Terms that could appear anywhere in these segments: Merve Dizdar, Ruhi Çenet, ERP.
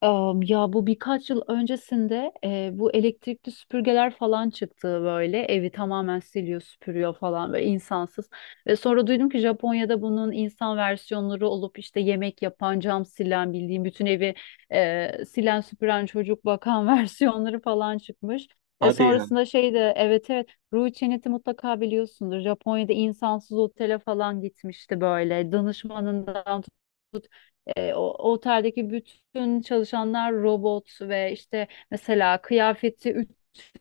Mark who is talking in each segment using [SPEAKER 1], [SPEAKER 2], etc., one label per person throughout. [SPEAKER 1] Ya bu birkaç yıl öncesinde bu elektrikli süpürgeler falan çıktı, böyle evi tamamen siliyor, süpürüyor falan, böyle insansız. Ve sonra duydum ki Japonya'da bunun insan versiyonları olup işte yemek yapan, cam silen, bildiğim bütün evi silen, süpüren, çocuk bakan versiyonları falan çıkmış. E
[SPEAKER 2] Hadi ya.
[SPEAKER 1] sonrasında şey de evet, evet, Ruhi Çenet'i mutlaka biliyorsundur. Japonya'da insansız otele falan gitmişti, böyle danışmanından. O oteldeki bütün çalışanlar robot ve işte mesela kıyafeti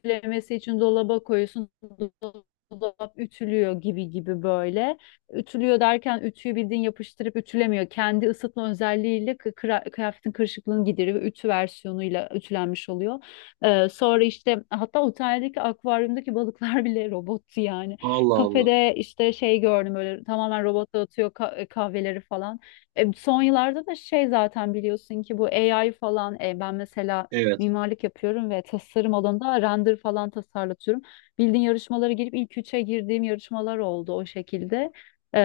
[SPEAKER 1] ütülemesi için dolaba koyuyorsun. Dolap ütülüyor gibi gibi, böyle. Ütülüyor derken ütüyü bildiğin yapıştırıp ütülemiyor. Kendi ısıtma özelliğiyle kıyafetin kırışıklığını gideriyor. Ve ütü versiyonuyla ütülenmiş oluyor. Sonra işte hatta oteldeki akvaryumdaki balıklar bile robottu yani.
[SPEAKER 2] Allah Allah.
[SPEAKER 1] Kafede işte şey gördüm, böyle tamamen robot dağıtıyor kahveleri falan. Son yıllarda da şey zaten biliyorsun ki bu AI falan, ben mesela
[SPEAKER 2] Evet.
[SPEAKER 1] mimarlık yapıyorum ve tasarım alanında render falan tasarlatıyorum. Bildiğin yarışmalara girip ilk üçe girdiğim yarışmalar oldu o şekilde. E,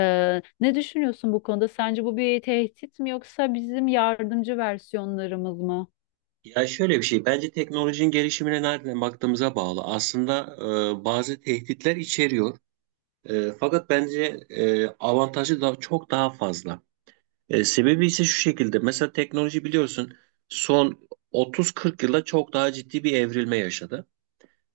[SPEAKER 1] ne düşünüyorsun bu konuda? Sence bu bir tehdit mi yoksa bizim yardımcı versiyonlarımız mı?
[SPEAKER 2] Ya şöyle bir şey. Bence teknolojinin gelişimine nereden baktığımıza bağlı. Aslında bazı tehditler içeriyor. Fakat bence avantajı da çok daha fazla. Sebebi ise şu şekilde. Mesela teknoloji biliyorsun son 30-40 yılda çok daha ciddi bir evrilme yaşadı.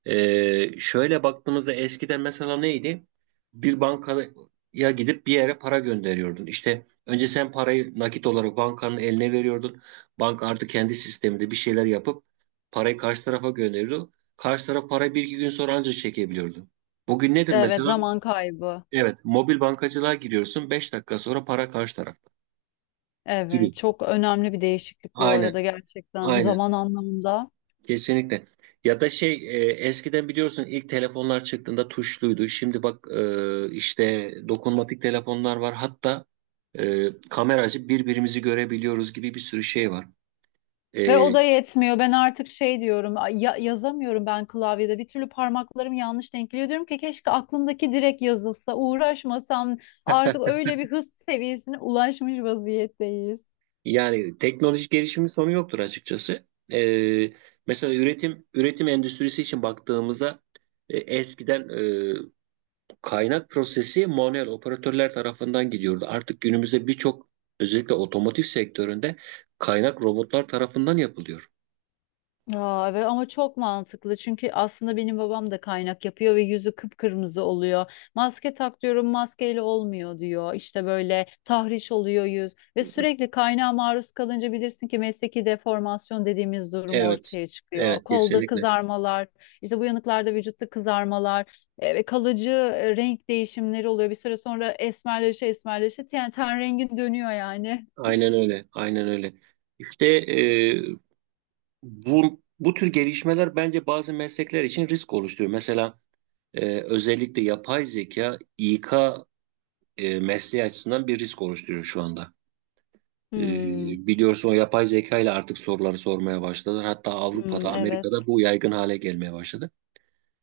[SPEAKER 2] Şöyle baktığımızda eskiden mesela neydi? Bir bankaya gidip bir yere para gönderiyordun. İşte önce sen parayı nakit olarak bankanın eline veriyordun. Banka artık kendi sisteminde bir şeyler yapıp parayı karşı tarafa gönderiyordu. Karşı taraf parayı bir iki gün sonra ancak çekebiliyordu. Bugün nedir
[SPEAKER 1] Evet,
[SPEAKER 2] mesela?
[SPEAKER 1] zaman kaybı.
[SPEAKER 2] Evet, mobil bankacılığa giriyorsun. Beş dakika sonra para karşı tarafta. Giriyor.
[SPEAKER 1] Evet, çok önemli bir değişiklik bu
[SPEAKER 2] Aynen,
[SPEAKER 1] arada, gerçekten
[SPEAKER 2] aynen.
[SPEAKER 1] zaman anlamında.
[SPEAKER 2] Kesinlikle. Ya da şey eskiden biliyorsun ilk telefonlar çıktığında tuşluydu. Şimdi bak işte dokunmatik telefonlar var. Hatta kameracı birbirimizi görebiliyoruz gibi bir sürü şey var.
[SPEAKER 1] Ve
[SPEAKER 2] E,
[SPEAKER 1] o da yetmiyor. Ben artık şey diyorum, "Ay, yazamıyorum ben klavyede. Bir türlü parmaklarım yanlış denk geliyor. Diyorum ki keşke aklımdaki direkt yazılsa, uğraşmasam. Artık öyle bir hız seviyesine ulaşmış vaziyetteyiz.
[SPEAKER 2] Yani teknolojik gelişimin sonu yoktur açıkçası. E, Mesela üretim endüstrisi için baktığımızda eskiden kaynak prosesi manuel operatörler tarafından gidiyordu. Artık günümüzde birçok özellikle otomotiv sektöründe kaynak robotlar tarafından yapılıyor.
[SPEAKER 1] Aa, evet ama çok mantıklı, çünkü aslında benim babam da kaynak yapıyor ve yüzü kıpkırmızı oluyor. Maske tak diyorum, maskeyle olmuyor diyor. İşte böyle tahriş oluyor yüz ve sürekli kaynağa maruz kalınca bilirsin ki mesleki deformasyon dediğimiz durum
[SPEAKER 2] Evet,
[SPEAKER 1] ortaya çıkıyor.
[SPEAKER 2] evet,
[SPEAKER 1] Kolda
[SPEAKER 2] kesinlikle.
[SPEAKER 1] kızarmalar, işte bu yanıklarda vücutta kızarmalar ve kalıcı renk değişimleri oluyor. Bir süre sonra esmerleşe esmerleşe yani ten rengin dönüyor yani.
[SPEAKER 2] Aynen öyle, aynen öyle. İşte bu tür gelişmeler bence bazı meslekler için risk oluşturuyor. Mesela özellikle yapay zeka İK mesleği açısından bir risk oluşturuyor şu anda. Ee,
[SPEAKER 1] Hmm,
[SPEAKER 2] Biliyorsun o yapay zeka ile artık soruları sormaya başladılar. Hatta
[SPEAKER 1] hmm,
[SPEAKER 2] Avrupa'da, Amerika'da
[SPEAKER 1] evet.
[SPEAKER 2] bu yaygın hale gelmeye başladı.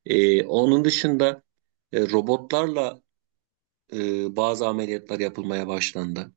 [SPEAKER 2] Onun dışında robotlarla bazı ameliyatlar yapılmaya başlandı.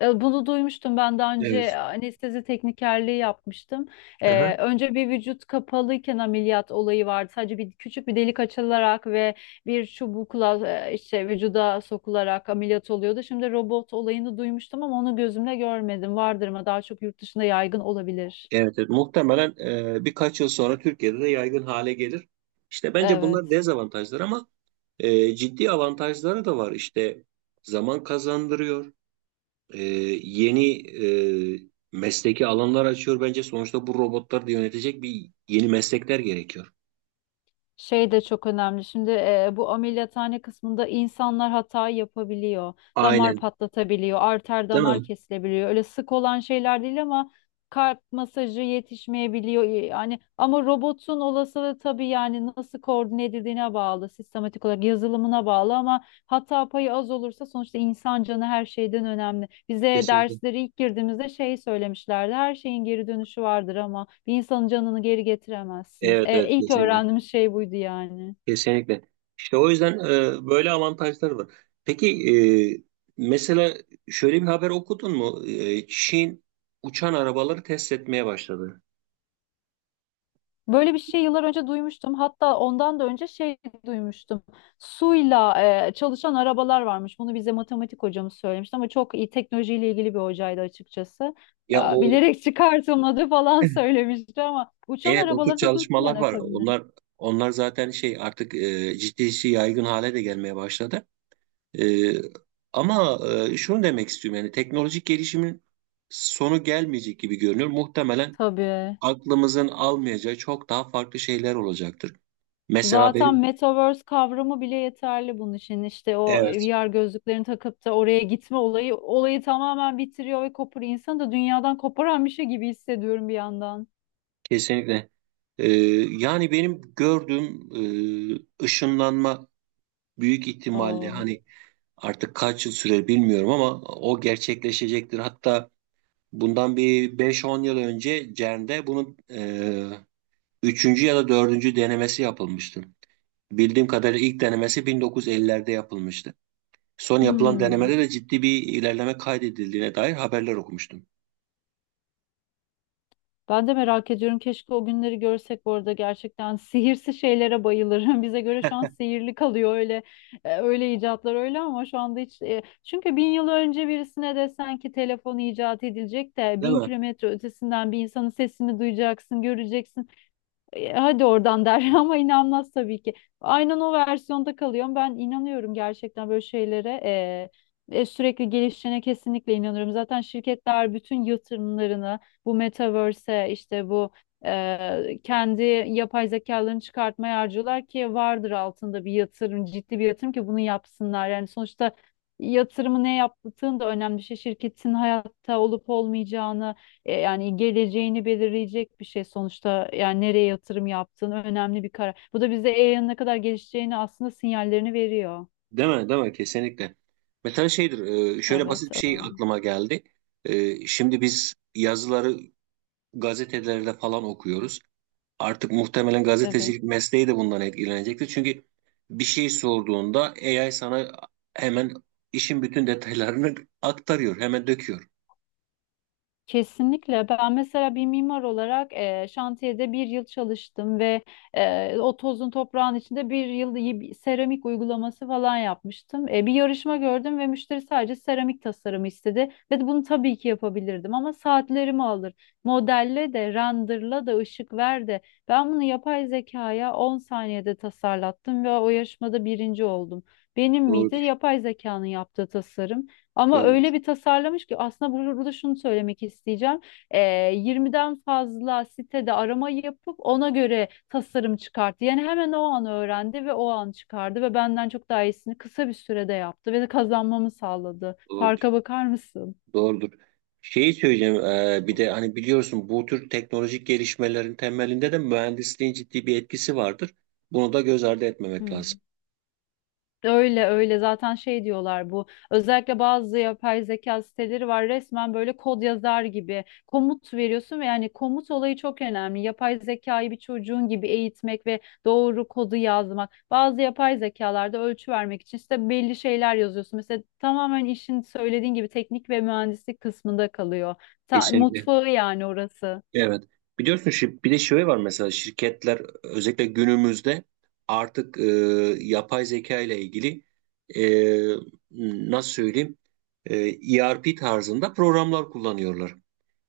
[SPEAKER 1] Bunu duymuştum ben daha önce,
[SPEAKER 2] Evet.
[SPEAKER 1] anestezi teknikerliği yapmıştım.
[SPEAKER 2] Aha.
[SPEAKER 1] Önce bir vücut kapalıyken ameliyat olayı vardı. Sadece bir küçük bir delik açılarak ve bir çubukla işte vücuda sokularak ameliyat oluyordu. Şimdi robot olayını duymuştum ama onu gözümle görmedim. Vardır ama daha çok yurt dışında yaygın olabilir.
[SPEAKER 2] Evet, evet. Muhtemelen birkaç yıl sonra Türkiye'de de yaygın hale gelir. İşte bence bunlar
[SPEAKER 1] Evet.
[SPEAKER 2] dezavantajlar ama ciddi avantajları da var. İşte zaman kazandırıyor. e, yeni e, mesleki alanlar açıyor bence. Sonuçta bu robotlar da yönetecek bir yeni meslekler gerekiyor.
[SPEAKER 1] Şey de çok önemli. Şimdi bu ameliyathane kısmında insanlar hata yapabiliyor. Damar
[SPEAKER 2] Aynen,
[SPEAKER 1] patlatabiliyor, arter
[SPEAKER 2] değil
[SPEAKER 1] damar
[SPEAKER 2] mi?
[SPEAKER 1] kesilebiliyor. Öyle sık olan şeyler değil ama kalp masajı yetişmeyebiliyor. Yani ama robotun olasılığı tabii, yani nasıl koordine edildiğine bağlı, sistematik olarak yazılımına bağlı, ama hata payı az olursa sonuçta insan canı her şeyden önemli. Bize
[SPEAKER 2] Kesinlikle.
[SPEAKER 1] dersleri ilk girdiğimizde şey söylemişlerdi. Her şeyin geri dönüşü vardır ama bir insanın canını geri getiremezsiniz.
[SPEAKER 2] Evet,
[SPEAKER 1] E,
[SPEAKER 2] evet,
[SPEAKER 1] ilk
[SPEAKER 2] kesinlikle.
[SPEAKER 1] öğrendiğimiz şey buydu yani.
[SPEAKER 2] Kesinlikle. İşte o yüzden böyle avantajlar var. Peki e, mesela şöyle bir haber okudun mu? Çin uçan arabaları test etmeye başladı.
[SPEAKER 1] Böyle bir şey yıllar önce duymuştum. Hatta ondan da önce şey duymuştum. Suyla çalışan arabalar varmış. Bunu bize matematik hocamız söylemişti ama çok iyi teknolojiyle ilgili bir hocaydı açıkçası.
[SPEAKER 2] Ya,
[SPEAKER 1] Aa,
[SPEAKER 2] o,
[SPEAKER 1] bilerek çıkartılmadı falan söylemişti ama uçan
[SPEAKER 2] evet, o tür
[SPEAKER 1] arabaları da duydum ben
[SPEAKER 2] çalışmalar var.
[SPEAKER 1] akabinde.
[SPEAKER 2] Onlar zaten şey artık ciddi ciddi yaygın hale de gelmeye başladı. Ee, ama şunu demek istiyorum yani teknolojik gelişimin sonu gelmeyecek gibi görünüyor. Muhtemelen
[SPEAKER 1] Tabii.
[SPEAKER 2] aklımızın almayacağı çok daha farklı şeyler olacaktır. Mesela
[SPEAKER 1] Zaten
[SPEAKER 2] benim,
[SPEAKER 1] metaverse kavramı bile yeterli bunun için. İşte o
[SPEAKER 2] evet,
[SPEAKER 1] VR gözlüklerini takıp da oraya gitme olayı tamamen bitiriyor ve koparıyor. İnsanı da dünyadan koparan bir şey gibi hissediyorum bir yandan.
[SPEAKER 2] kesinlikle. Ee, Yani benim gördüğüm ışınlanma büyük ihtimalle
[SPEAKER 1] Oo.
[SPEAKER 2] hani artık kaç yıl sürer bilmiyorum ama o gerçekleşecektir. Hatta bundan bir beş on yıl önce CERN'de bunun üçüncü ya da dördüncü denemesi yapılmıştı. Bildiğim kadarıyla ilk denemesi 1950'lerde yapılmıştı. Son yapılan
[SPEAKER 1] Hmm.
[SPEAKER 2] denemede de ciddi bir ilerleme kaydedildiğine dair haberler okumuştum.
[SPEAKER 1] Ben de merak ediyorum. Keşke o günleri görsek bu arada, gerçekten. Sihirsi şeylere bayılırım. Bize göre şu an sihirli kalıyor öyle, öyle icatlar öyle, ama şu anda hiç, çünkü bin yıl önce birisine desen ki telefon icat edilecek de
[SPEAKER 2] Değil
[SPEAKER 1] bin
[SPEAKER 2] mi?
[SPEAKER 1] kilometre ötesinden bir insanın sesini duyacaksın, göreceksin. Hadi oradan der ama inanmaz tabii ki. Aynen o versiyonda kalıyorum. Ben inanıyorum gerçekten böyle şeylere. Sürekli gelişene kesinlikle inanıyorum. Zaten şirketler bütün yatırımlarını bu metaverse'e işte bu kendi yapay zekalarını çıkartmaya harcıyorlar ki vardır altında bir yatırım, ciddi bir yatırım ki bunu yapsınlar. Yani sonuçta yatırımı ne yaptığın da önemli bir şey. Şirketin hayatta olup olmayacağını, yani geleceğini belirleyecek bir şey sonuçta, yani nereye yatırım yaptığın önemli bir karar. Bu da bize AI'ın ne kadar gelişeceğini aslında sinyallerini veriyor.
[SPEAKER 2] Değil mi? Değil mi? Kesinlikle. Mesela şeydir, şöyle
[SPEAKER 1] Evet,
[SPEAKER 2] basit bir şey
[SPEAKER 1] evet.
[SPEAKER 2] aklıma geldi. Şimdi biz yazıları gazetelerde falan okuyoruz. Artık muhtemelen
[SPEAKER 1] Evet.
[SPEAKER 2] gazetecilik mesleği de bundan etkilenecektir. Çünkü bir şey sorduğunda AI sana hemen işin bütün detaylarını aktarıyor, hemen döküyor.
[SPEAKER 1] Kesinlikle. Ben mesela bir mimar olarak şantiyede bir yıl çalıştım ve o tozun toprağın içinde bir yıl iyi bir seramik uygulaması falan yapmıştım. Bir yarışma gördüm ve müşteri sadece seramik tasarımı istedi ve bunu tabii ki yapabilirdim ama saatlerimi alır. Modelle de, renderla da, ışık ver de. Ben bunu yapay zekaya 10 saniyede tasarlattım ve o yarışmada birinci oldum. Benim miydi?
[SPEAKER 2] Doğrudur,
[SPEAKER 1] Yapay zekanın yaptığı tasarım. Ama
[SPEAKER 2] doğrudur,
[SPEAKER 1] öyle bir tasarlamış ki aslında burada şunu söylemek isteyeceğim. Ee, 20'den fazla sitede arama yapıp ona göre tasarım çıkarttı. Yani hemen o an öğrendi ve o an çıkardı ve benden çok daha iyisini kısa bir sürede yaptı ve de kazanmamı sağladı.
[SPEAKER 2] doğrudur,
[SPEAKER 1] Farka bakar mısın?
[SPEAKER 2] doğrudur. Şeyi söyleyeceğim, bir de hani biliyorsun bu tür teknolojik gelişmelerin temelinde de mühendisliğin ciddi bir etkisi vardır. Bunu da göz ardı etmemek
[SPEAKER 1] Hı.
[SPEAKER 2] lazım.
[SPEAKER 1] Öyle öyle zaten şey diyorlar bu, özellikle bazı yapay zeka siteleri var, resmen böyle kod yazar gibi komut veriyorsun ve yani komut olayı çok önemli, yapay zekayı bir çocuğun gibi eğitmek ve doğru kodu yazmak, bazı yapay zekalarda ölçü vermek için işte belli şeyler yazıyorsun mesela, tamamen işin söylediğin gibi teknik ve mühendislik kısmında kalıyor. Ta-
[SPEAKER 2] Kesinlikle.
[SPEAKER 1] mutfağı yani orası.
[SPEAKER 2] Evet. Biliyorsun bir de şey var mesela şirketler özellikle günümüzde artık yapay zeka ile ilgili nasıl söyleyeyim e, ERP tarzında programlar kullanıyorlar.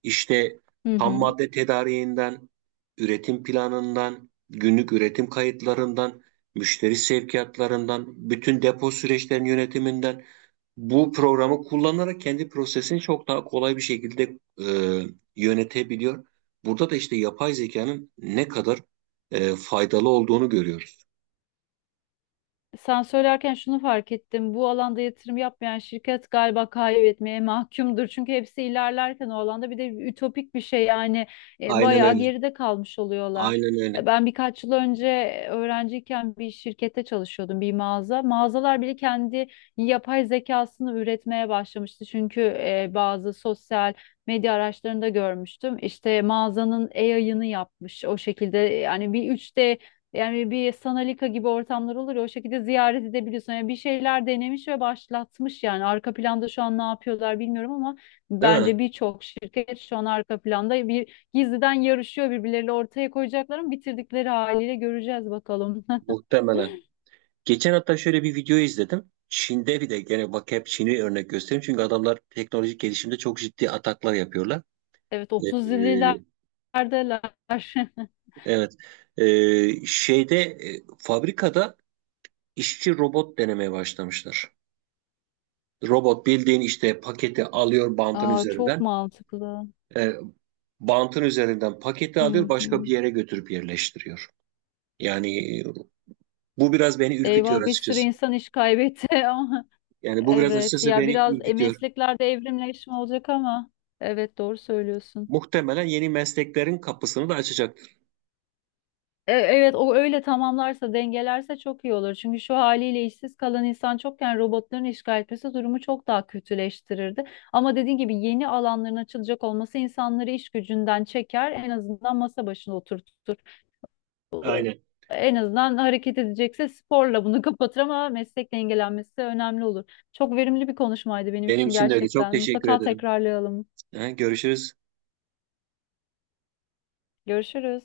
[SPEAKER 2] İşte
[SPEAKER 1] Hı
[SPEAKER 2] ham
[SPEAKER 1] hı.
[SPEAKER 2] madde tedariğinden, üretim planından, günlük üretim kayıtlarından, müşteri sevkiyatlarından, bütün depo süreçlerinin yönetiminden bu programı kullanarak kendi prosesini çok daha kolay bir şekilde e, yönetebiliyor. Burada da işte yapay zekanın ne kadar faydalı olduğunu görüyoruz.
[SPEAKER 1] Sen söylerken şunu fark ettim. Bu alanda yatırım yapmayan şirket galiba kaybetmeye mahkumdur. Çünkü hepsi ilerlerken o alanda bir de ütopik bir şey yani,
[SPEAKER 2] Aynen
[SPEAKER 1] bayağı
[SPEAKER 2] öyle.
[SPEAKER 1] geride kalmış oluyorlar.
[SPEAKER 2] Aynen öyle.
[SPEAKER 1] Ben birkaç yıl önce öğrenciyken bir şirkette çalışıyordum, bir mağaza. Mağazalar bile kendi yapay zekasını üretmeye başlamıştı. Çünkü bazı sosyal medya araçlarında görmüştüm. İşte mağazanın AI'ını yapmış o şekilde, yani bir 3D, yani bir Sanalika gibi ortamlar olur ya, o şekilde ziyaret edebiliyorsun. Yani bir şeyler denemiş ve başlatmış yani. Arka planda şu an ne yapıyorlar bilmiyorum ama
[SPEAKER 2] Değil
[SPEAKER 1] bence
[SPEAKER 2] mi?
[SPEAKER 1] birçok şirket şu an arka planda bir gizliden yarışıyor birbirleriyle, ortaya koyacaklar ama bitirdikleri haliyle göreceğiz bakalım.
[SPEAKER 2] Muhtemelen. Geçen hatta şöyle bir video izledim. Çin'de bir de gene bak hep Çin'i örnek göstereyim. Çünkü adamlar teknolojik gelişimde çok ciddi ataklar yapıyorlar.
[SPEAKER 1] Evet, 30'lulardalar.
[SPEAKER 2] Ee, evet. Fabrikada işçi robot denemeye başlamışlar. Robot bildiğin işte paketi alıyor bantın
[SPEAKER 1] Aa, çok
[SPEAKER 2] üzerinden.
[SPEAKER 1] mantıklı.
[SPEAKER 2] E, Bantın üzerinden paketi alıyor
[SPEAKER 1] Hı
[SPEAKER 2] başka bir
[SPEAKER 1] hı.
[SPEAKER 2] yere götürüp yerleştiriyor. Yani bu biraz beni ürkütüyor
[SPEAKER 1] Eyvah, bir sürü
[SPEAKER 2] açıkçası.
[SPEAKER 1] insan iş kaybetti ama
[SPEAKER 2] Yani bu biraz
[SPEAKER 1] evet
[SPEAKER 2] açıkçası
[SPEAKER 1] ya,
[SPEAKER 2] beni
[SPEAKER 1] biraz
[SPEAKER 2] ürkütüyor.
[SPEAKER 1] mesleklerde evrimleşme olacak ama evet, doğru söylüyorsun.
[SPEAKER 2] Muhtemelen yeni mesleklerin kapısını da açacaktır.
[SPEAKER 1] Evet, o öyle tamamlarsa dengelerse çok iyi olur. Çünkü şu haliyle işsiz kalan insan çokken robotların işgal etmesi durumu çok daha kötüleştirirdi. Ama dediğin gibi yeni alanların açılacak olması insanları iş gücünden çeker, en azından masa başına oturtur.
[SPEAKER 2] Aynen.
[SPEAKER 1] En azından hareket edecekse sporla bunu kapatır ama meslek dengelenmesi önemli olur. Çok verimli bir konuşmaydı benim
[SPEAKER 2] Benim
[SPEAKER 1] için
[SPEAKER 2] için de öyle. Çok
[SPEAKER 1] gerçekten.
[SPEAKER 2] teşekkür
[SPEAKER 1] Mutlaka
[SPEAKER 2] ederim.
[SPEAKER 1] tekrarlayalım.
[SPEAKER 2] Ha, görüşürüz.
[SPEAKER 1] Görüşürüz.